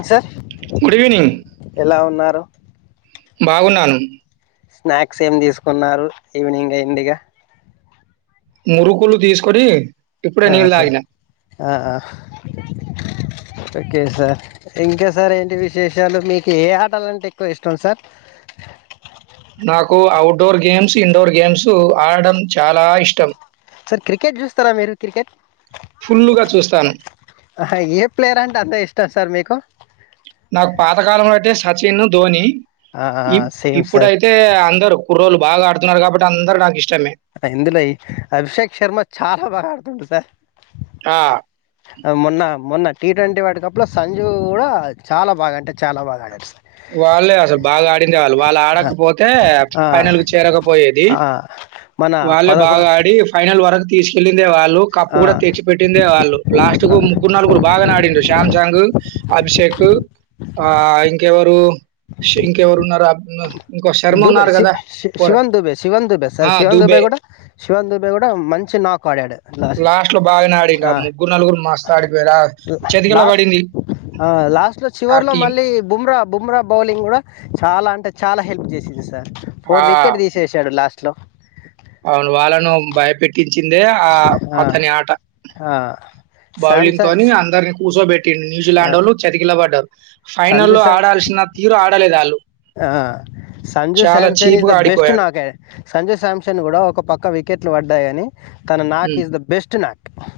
గ్ sir good evening. ఎలా ఉన్నారు. బాగున్నాను. స్నాక్స్ ఏమి తీసుకున్నారు ఈవినింగ్ అయిందిగా మురుకులు తీసుకొని ఇప్పుడే అ నీళ్ళు సరే తాగిన. ఆ ఆ ఓకే సార్ ఇంకా సార్ ఏంటి విశేషాలు మీకు ఏ ఆటాలంటే ఎక్కువ ఇష్టం సార్ నాకు ఔట్డోర్ గేమ్స్ ఇండోర్ గేమ్స్ ఆడడం చాలా ఇష్టం. సార్ క్రికెట్ చూస్తారా మీరు క్రికెట్ ఫుల్లుగా చూస్తాను. ఆహా, ఏ ప్లేయర్ అంటే అంతే ఇష్టం సార్ మీకు నాకు పాతకాలంలో అంటే సచిన్ ధోని ఆ, ఆ, ఇప్ సేమ్ సార్ ఇప్పుడైతే అందరూ కుర్రోళ్ళు బాగా ఆడుతున్నారు కాబట్టి అందరు నాకు ఇష్ ఇందులో ఈ అభిషేక్ శర్మ చాలా బాగా ఆడుతుండు సార్ ఆ! మొన్నా మొన్నా టీ ట్వంటీ వరల్డ్ కప్లో సంజీవ్ కూడా చాలా బాగా అంటె చాలా బాగా ఆడాడు సార్ వాళ్ళే అసలు బాగా ఆడిందే వాళ్ళు వాళ్ళు ఆ, ఆడకపోతే ఆ, ఫైనల్కు చేరకపోయేది. ఆ, మన వాళ్ళే పదకొండు బాగా ఆడి ఫైనల్ ల్ వరకు తీసుకెళ్ళి రే వాళ్ళు కప్పు కూడా తెచ్చి పెట్టిందే వాళ్ళు లాస్ట్కు ముగ్గురు నలుగురు బాగానే ఆడిండు శామ్సంగ్ అభిషేక్ ఆ ఇంకెవరు ఇంకెవరు ఉన్నారు అర్దం కాల దుబే శివన్ దుబే శివన్ దూబే సర ఆ! శివన్ దుబే 'దూబే' గూడ శివన్ దూబే కూడా మంచి నాకు ఆడాడు. లాస్ట్ లాస్ట్‌లో బాగానే ఆడిండు. ఆ ముగ్గురు, నలుగురు మస్తు ఆడిపోయారు. ఆ చేతికెళ్ళ లాస్ట్ పడింది లాస్ట్ లో ఆ చివర్ లో టీమ్. మళ్ళీ బుమ్రా బుమ్రా బౌలింగ్ గుడా చాలా అంటే చాలా హెల్ప్ చేసి చూస ఆ! ఫోర్ వికెట్ తీసేషాడు లాస్ట్ ట్లో అవును వాళ్ళను బయపెట్ చిందే ఆ అతని ఆట ఆ, బౌలింగ్ శాంసంగ్ తోని అందరిని కూర్చోబెట్టి ఆ, న్యూజిలాండోల్లు చతికిల్లబడ్డార్ ఫైనల్ సంజు లో శామ్ ఆడాల్సిన తీరు ఆడలేదు ఆళ్ళు ఆ సంజు సమ్సన్ ఇస్ చీప్‌గా ద బెస్ట్ ఆడిపోయారు. నాకె సంజు శామ్సన్ కూడా ఒక పక్క వికెట్లు పడ్డాయని తన నాక్ హ్మ్. ఇస్ ద బెస్ట్ నాక్ ఆ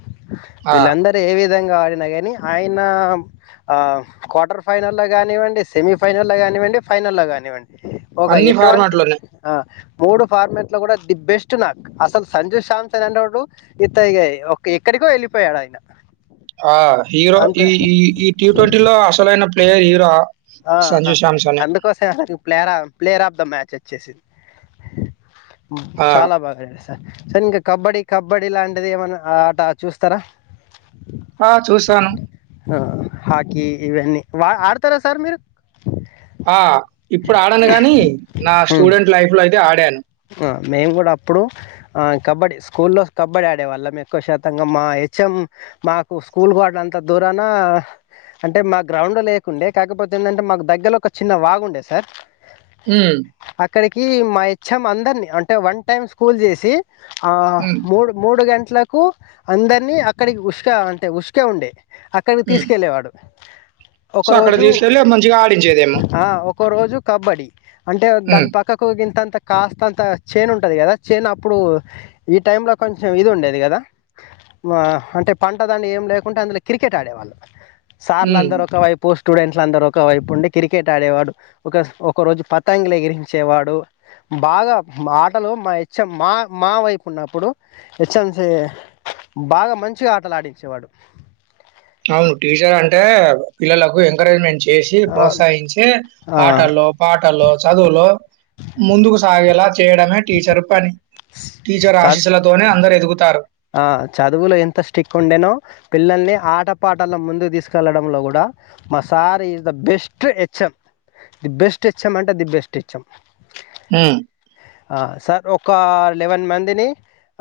ఆ! వీళ్లందరూ ఏవి విధంగా ఆడిన గాని ఆయన క్వార్టర్ ఫైనల్లో కానివ్వండి సెమీ ఫైనల్లో కానివ్వండి ఫైనల్లో గానివ్వండి ఒక అన్ని ఎటువంటి ఫార్మాట్‌లోనే. ఆ మూడు ఫార్మట్ లో గుడా ది బెస్ట్ నాక్ అసలు సంజయ్ శాంత్ అనేటోడు ఇత ఇగా ఎక్కడికో వెళ్ళిపోయాడు ఆయన ఆ హీరో అంత ఈ ఈ ఈ టీ ట్వంటీ లో అసలైన ప్లేయర్ హీరో ఆ సంజు శాంసనే. అందుకోసం అ ప్లేయర ప్లేయర్ ఆఫ్ ద మ్యాచ్ వచ్చేసింది ఇ ఆ! చాలా బాగా ఆడే ఇంకా కబడ్డీ కబడ్డీ లాంటిది ఏమైనా ఆట చూస్తరా ఆ! చూసాను. ఆ హాకీ ఇవన్నీ వా ఆ సార్ మీరు ఆ ఇప్పుడు ఆడను గాని నా స్టూడెంట్ లైఫ్ లో అయితే ఆడాను ఆ మేము గుడా అప్పుడు కబడ్డీ స్కూల్లో కబడ్డీ ఆడేవాళ్ళం ఎక్కువ శాతంగా మా హెచ్ఎమ్ మాకు స్కూల్గాడంత దూరాన అంటే మా గ్రౌండ్ లేకుండే కాకపోతే ఏంటంటే మాకు దగ్గర ఒక చిన్న వాగుండే సార్ హుమ్ అక్కడికి మ అందరిని అంటే వన్ టైమ్ స్కూల్ చేసి ఆ హ్మ్. మూడు మూడు గంట ఇంట్లకు అందరినీ అక్కడికి ఉస్క అంటే ఉస్క ఉండే అక్కడికి హ్మ్. తీసుకెళ్ళేవాడు సో అక్కడ ఒకరోజు తీసుకెళ్ళి మంచిగా ఆడించేదేమో. ఆ, ఒక రోజు కబడ్డీ అంటే హ్మ్. దాని పక్కకుగితంత కాస్త అంత చేన్ ఉంటది కదా. చేను అప్పుడు ఈ టైంలో కొంచెం ఇది ఉండేది కదా. మా అంటే పంట దానీ ఏం లేకుంటే అందులో క్రికెట్ ఆడేవాల్లాం. సార్ల హ్మ్. అందరుూ ఒక వైపోస్ట్ స్టూడెంట్లు అందరుూ ఒక వైపు ఉండి. క్రికెట్ ఆడేవాడు ఒక స్ ఒక రోజు పతంగులు ఎగిరించేవాడు. బాగా మా ఆటలు మా హెచ్. ఎం మా మా వైపు ఉన్నప్పుడు హెచ్. ఎం జె బాగా మంచిగా ఆటలు ఆడించేవాడు. అవును టీచర్ అంటే పిల్లలకు ఎంకరేజ్మెంట్ చేసి ఆ, ప్రోత్సహించే ఆ, ఆటల్లో, పాటల్లో, చదువులో ముందుకు సాగేలా చేయడమే టీచర్ పని టీచర్ చ- ఆశీసులతోనే అందరు ఎదుగుతారు ఆ చదువులో ఎంత స్టిక్ ఉండేనో పిల్లల్ని ఆట పాటల ముందుకు తీసుకెళ్లడంలో గుడా మా sir is the best HM the best HM అంటే ది బెస్ట్ హెచ్ఎమ్ ఆహ్ ఆ సార్ ఒక లెవెన్ మందిని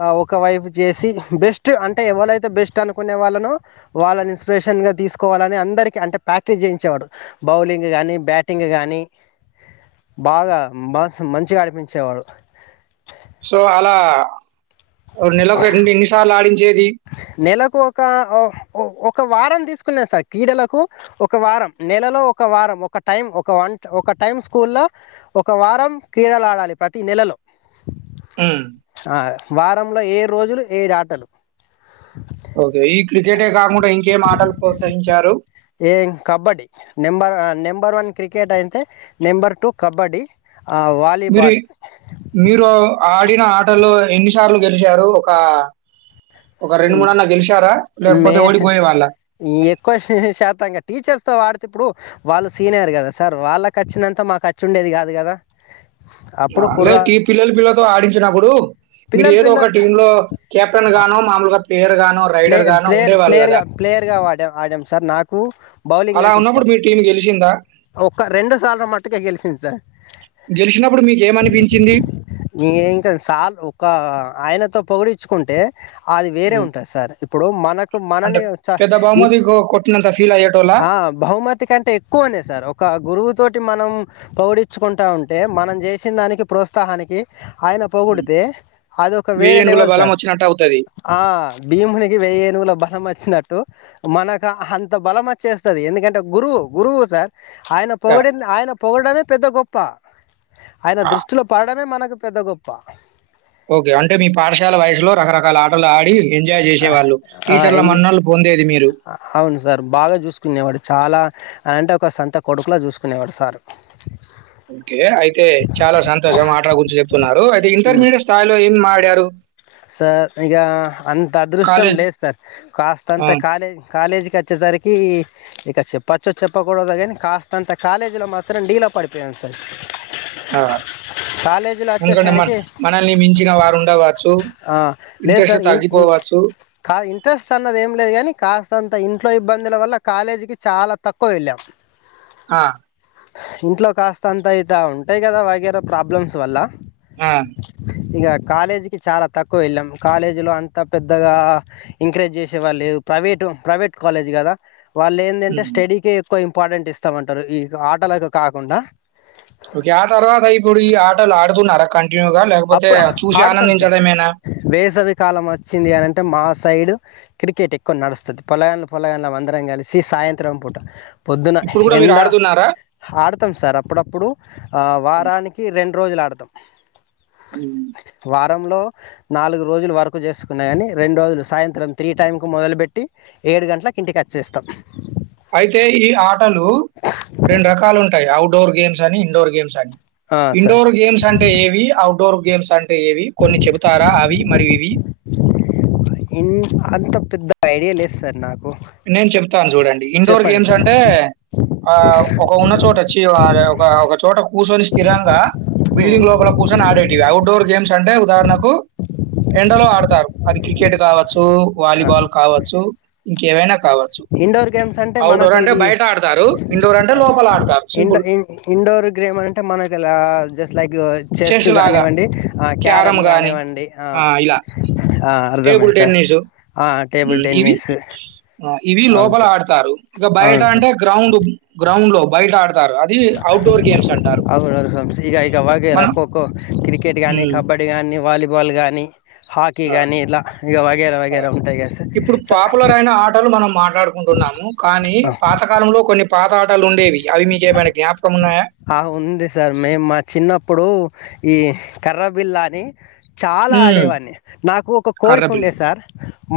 ఆ ఒక వైఫ్ చేసి బెస్ట్ అంటే ఎవలైతే బెస్ట్ అనుకునే వాళ్ళనో వాళ్ళని ఇన్స్పిరేషన్గా తీసుకోవాలని అందరికీ. అంటే ప్రాక్టీస్ చేయించేవాడు బౌలింగ్ కానీ, బ్యాటింగ్ కానీ, బాగా మాస్ మంచిగా అడిపించేవాడు. సో అలా ఒక నెల ఎన్ని సార్ల ఆడింది. ఏది నెలకు ఒక ఓ ఒక్ ఒక వారం తీసుకున్నా సార్ క్రీడలకు ఒక వారం. నెలలో ఒక వారం ఒక టైం ఒక వన్ ఒక టైం స్కూ లో ఒక వారం క్రీడలు ఆడాలి. ప్రతి నెలలో ఉహ్మ్ ఆ, వారంలో ఏడ్రోజులు ఏడు ఆటలు ఓకే ఈ క్రికెటే కాకుండా ఇంకేం ఆటలు ప్రోత్సహించారు. ఏం kabaddi number number one cricket అయితే నెంబర్ టూ కబడ్డీ. ఆ, మీరి వాలీబాల్ మీరు ఆడిన, ఆటలు ఎన్నిసార్లు గెలిచారు. ఒక ఒక ఉహ్మ్ అన్నా గెలిచారా? మే లేకపోతే ఓడిపోయేవాళ్ళా? ఎక్కువ శాతంగా టీచర్స్ తో ఆడుత్ తే ఇప్పుడు వాళ్ళు సీనియర్ కదా సార్. వాళ్ళకు వచ్చిినంతా మాకుఖచ్చి ఉండేది కాదు కదా. అప్పుడు కుర్ర అలాంటి పిల్లలు, పిల్లలతో ఆడించినప్పుడు. మీరు పిల్లలు ఏదో ఒక పిల్ల టీం లో కెప్టెన్ గానో మామూలుగా. ప్లేయర్ గానో, ప్లే రైడర్ గానో ప్లేయర్ ఉండేవాళ్ళు గదా! ప్లేయర్గా ప్లేయర్గాడ ఆడాం సార్. నాకు బౌలింగ్ అలా అంటే ఇష్టం. ఉన్నప్పుడు మీ టీమ్ గెలిసిందా? ఒక రెండు సార్లు మటుకే గెలిసింది సార్. గెలిచినప్పుడు మీకేమనిపించింది. ఇ ఇంకా సాల్ ఒక ఆయనతో పొగిడిచ్చుకుంటే. అది వేరే హ్మ్. ఉంటద్ సార్ ఇప్పుడు మనకు అంటే మనని ఉచ్ పెద్ద తి బహుమతి కొ కొట్టినంత ఫీల్ అయ్యేటోళ్ళా? ఆహ్ బహుమతి కంటే ఎక్కువనే సార్. ఒక గురువుతోట్ టి మనం పౌడిచ్చుకుంటా ఉంటే. మనం చేసిన దానికి ప్రోత్సాహానికి. ఆయన హ్మ్. పొగుడితే అదిక వెయ్యి వేరే ఏనుగుల లెవెల్ బలం సార్ వచ్చినట్టు అవుతది. ఆ భీమునికి వెయ్యేనువుల బలం వచ్చినట్టు మనకు అంత బలం వచ్చేస్తుంది ఎందుకంటే గురువు గురువు సార్ ఆయన ఆ! పొగిడింది ఆయన పోగడమే పెద్ద గొప్ప ఆయన ఆ! దృష్టిలో పడమే మనకు పెద్ద గొప్ప ఓకే అంటే మీ పాఠశాల వయసులో రకరకాల ఆటలు ఆడి ఎంజాయ్ ఆ జేసేవాళ్ళు. ఆ టీచర్‌ల ఎంజ మన్ననలు పొందేది మీరు. అవును సార్ బాగా చూసుకునేవాడు చాలా అలాంటే ఒక సంత కొడుకులో చూసుకునేవాడు సారు ఓకే అయితే చాలా సంతోషం ఆటలా గురించి చెప్తున్నారు. అయితే ఉమ్. ఇంటర్మీడియట్ స్థాయిలో ఏం ఆడ్ టారు సార్ ఇక అంత అదృష్టం కాలేజ్ లేదు సార్ కాస్త ఆ! అంత కాలే కాలేజీకి వచ్చేసరికి ఇక చెప్పచ్చు చెప్పకూడదు కానీ కాస్త అంత కాలేజీలో మాత్రం డీలో పడిపోయాను సార్ ఆ కాలేజీలో ఎందుకంటే మన వచ్చేసరికి మనల్ని మించిన వారు ఉండవచ్చు ఆ లేదు సార్ ఇన్ ఇంట్రెస్ట్ అన్నది ఏం లేదు కానీ కాస్త అంత ఇంట్లో ఇబ్బందుల వల్ల కాలేజీకి చాలా తక్కువ వెళ్ళాం ఆ ఇంట్లో కాస్త అంత అయిత ఉంటాయి కదా వగైర ప్రాబ్లమ్స్ వల్ల ఆ ఇక కాలేజ్ కి చాలా తక్కువ వెళ్ళాం కాలేజీలో అంతా పెద్దగా ఎంకరేజ్ చేసేవాళ్ళు లే ప్రైవేటు ప్రైవేట్ కాలేజ్ కదా వాళ్ళ ఏందంటె హ్మ్. స్టడీ కే ఎక్ ఎక్కువ ఇంపార్టెంట్ ఇస్తామంటారు ఈ ఆటలకు కాకుండా ఓకే ఆ తర్వాత ఇప్పుడు ఈ ఆటలు ఆడుతున్నార కంట్ అప్పుడు ఆడతాం సార్ వేసవి కాలం వచ్చింది అనింటే మా సైడు క్రికెట్ ఎక్కువ నడుస్తుంది పొలయన్లం పొలయన్లం అందరం కలిసి సాయంత్రం పూట పొద్దున ఇప్పుడు గూడా మీరు ఎండ ఆడుతున్నారా? ఆడుతాం సార్ అప్పుడప్పుడు వారానికి రెండు రోజులు ఆడుతాం మ్మ్ రంలో నాలుగు రోజులు వర్క్ చేసుకున్నా కాని రెండు రోజులు సాయంత్రం త్రీ టైమ్కి మొదలుపెట్టి ఏడు గంటలకి ఇంటికి వచ్చేస్తాం ఉ రెండు రకాలు ఉంటాయి అవుట్ డోర్ గేమ్స్ అని ఇండోర్ గేమ్స్ అని సార్ ఇండోర్ గేమ్స్ అంటే ఏవి అవు డోర్ గేమ్స్ అం ఏవి కొన్ని చెబుతారా అవి మరి ఇవి ఇ అంత పెద్ద ఐడియా లేదు సార్ నాకు నేన్ చెప్తాను చూడండి ఇండోర్ చెప్పండి గేమ్స్ సార్ అంటే ఆ ఒక ఉన్న చోట వచ్చి ఒక ఒక చోట కూర్చొని స్థిరంగా బిల్డింగ్ లోపల కూర్చొని ఆడేటివి ఔట్ డోర్ గేమ్స్ అంటే ఉదాహరణకు ఎండలో ఆడతారు అది క్రికెట్ కావచ్చు కో వాలీబాల్ కావచ్చు. కేవైనా ఇండోర్ గేమ్స్ అంటే మనకు ఇది బయట ఆడతారు. ఇండోర్ అంటే లోపల ఆడతారు. ఇండో సింపుల్. ఇ ఇండోర్ గేమ్ అంటే మనకులా జస్ట్ లైక్ చెస్ గానివ్వండి, ఆ క్యారమ్ గానివ్వండి ఆ ఆ టేబుల్ అర్థమైంది సార్ టెన్నిసు. ఆ టేబుల్ హ్మ్. ఇవి టెన్నిస్ ఆ! ఇవి అవును లోపల సార్ ఆడతారు ఇక బయట అవును సార్ అంటే గ్రౌండ్ గ్రౌండ్ లో బయట ఆడత్ అది ఔట్డోర్ గేమ్స్ అంటారు మాకెరా మనం ఖోఖో, క్రికెట్ హ్మ్. గాని, కబడ్డీ గానీ, వాలీబాల్ ఫుట్బాల్ గాని హాకీ హ్మ్. ఆ! గానీ ఇలా ఇగ వగేర ఆ! వగేర ఉంటయి గద సార్ ఆట ఆడుకుంటున్నాము కానీ పాతకాలంలో కొన్ని పాత ఆటలుండేవి అవి మీకేమైనా జ్ఞాపకం ఉన్నాయా ఆ ఉంది సార్ మేము మా చిన్నప్పుడు ఈ కర్ర బిల్లా అని చాలా హ్మ్. ఆడేవాన్ని నాకు ఒక కోరిక కర్రబిల్ల. ఉండే సార్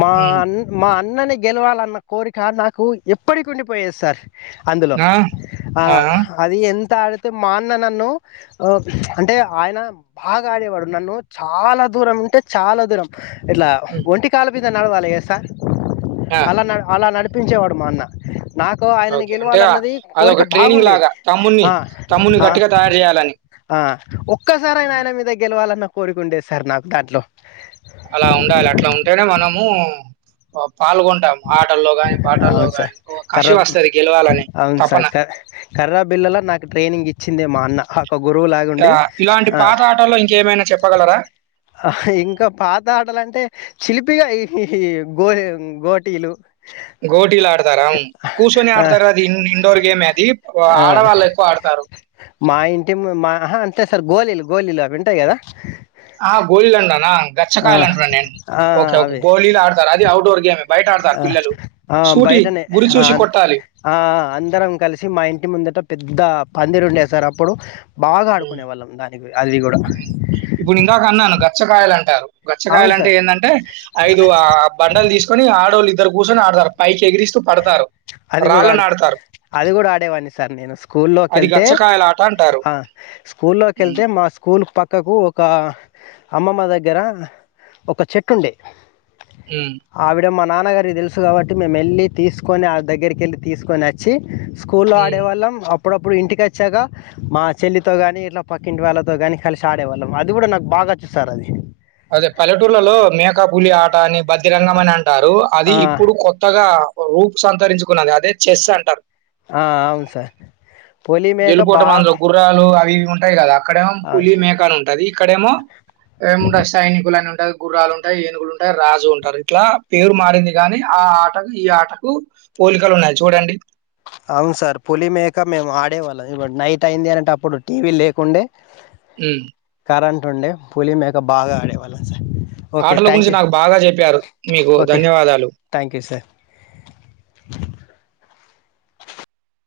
మా హ్మ్. అన్ మా అన్ కానీ గెలవాలన్న కోరిక నాకు ఎప్పటికి ఉండిపోయేది సార్ అందులో ఆ! ఆ అది ఎం త ఆడితే మా అన్న నన్ను అంటే ఆయన బాగా ఆడేవాడు నన్ను చాలా దూరం అంటే చాలా దూరం ఇట్లా హ్మ్. ఒంటి కాల మీద నడవాలే ఎస్స ఆ! అలా నడ్ అలా నడ్ ఒప్పించేవాడు మా అన్న నాకు ఆయనని ఓకే. అంటే ఆ- గెలవాలన్నది అదొక కోరిక ట్రైనింగ్ బాగుండేది లాగా తమ్ముడిని, ఆ తమ్ముడిని గట్టిగా తయారు చేయాలని. ఆ ఒక్కసారైనా ఆయన మీద గెల్ గెలవాలన్న కోరుకుండేది సార్ నాకు దాంట్లో అలా ఉండాలి అట్ల ఉంటేనే మనము పాల్గొంటాం ఆటల్లో గాని, పాటల్లో అవును సార్ గాని. ఒక కసి కర్రా వస్తది గెలవాలని అవును సార్ తపన. క కర్రా బిల్లలో నాకు ట్రైనింగ్ ఇచ్చిందే మా నా హా ఆ ఇలాంటి పాత ఆటల్లో ఇంకేమైనా చెప్పగలరా ఆ ఇంకా పాత ఆటలంటే చిలిపిగా ఇహి హి గో గోటిలు గోటీలు ఆడతారా కూర్చొని ఆ ఆడతారు అది ఇ ఇండోర్ గేమ్ అది ఆ ఆడవాళ్ళు ఎక్కువ ఆడతారు మా ఇంటి మా ఆహా అంతే సార్ గోలిలు గోలీలు అవి ఉంటాయి కదా ఆ గోలిలండన ఆ గచ్చకాయలు అంటారండి ఆ ఓకే ఓకే అవే గోలీలు ఆడతారు అది అఔట్డోర్ గేమ్ ఆ ఆ బయటనే గురి ఆ చూసి కొట్టాలి. ఆ అందరం కలిసి మా ఇంటి ముందట పెద్ద పందిరు ఉండేసారు అప్పుడు బాగా హ్మ్. ఆడుకునే వాళ్ళం దానికి అది కూడా పచ్చకాయలంటారు అవును గచ్చకాయలంటే సార్ ఎందంటే ఐదు ఆ బండల్ తీస్కొని ఆడోళ్ కుసోని ఆడ్ పైచ్ అది కూడా ఆడుత ఆడతారు అది కూడా ఆడేవాన్ని సార్ నేను స్కూల్లోకి అది వెళ్తే గచ్చకాయల ఆట అంటారు ఆ స్కూల్ లోకి హ్మ్ వెళ్తే మా స్కూల్ స్కూల్ పక్కకు ఒక అమ్మమ్మ దగ్గర ఒక చెట్టు ఉండే హ్మ్ ఆవిడ మ నాన్నగారికి తెలుసు కాబట్టి మేము ఎన్ని తీసుకొని ఆ దగ్గరికి వెళ్ళి తీసుకొని ఓచ్చి స్కూల్లో హ్మ్ ఆడేవాళ్ళం అప్పుడప్పుడు ఇంటికోచ్చాక మా చెల్లితో కాని ఇట్లా పక్కింటి వాళ్ళతో కాని కలిసి ఆడేవాళ్ళం అది కూడా నాకు బాగొచ్చు సార్ అది అదే పలెటూర్లోలో మ్యేకపులి ఆట అని బదిరంగం అని అంటారు అది ఆ, ఇప్పుడు కొత్తగా రూపు సంతరించుకున్నది అదే చెస్ అంటారు ఆ, అవును సార్ పులి మేక గెలుపోటమి బాగా అందులో గుర్రాలు అవి ఇవి ఉంటాయి కదా అక్కడేమో పులి మేకా అని ఉంటాది ఇక్కడేమో ఏముంట కులని ఉంటాయి గుర్రాలు ఉంటాయి ఏనుగులు ఉంటాయి రాజు ఉంటారు ఇట్లా పేరు మారింది కాగాని ఆ ఆటకు ఈ ఆటకు పోలికలు ఉన్నాయి చూడండి అవును సార్ పులి మేక మేము ఆడేవాళ్ళం ఈవెన్ నైట్ అయింది అనంటే అప్పుడు టీవీ లేకుండే ఉమ్ కరెంటు ఉండే పులిమేక బాగా ఆడేవాళ్ళం సార్ ఓకే ఆటల థ్యాంక్ గురించి యూ నాకు బాగా చెప్పారు మీకు ఓకే ధన్యవాదాలు థ్యాంక్ యూ సార్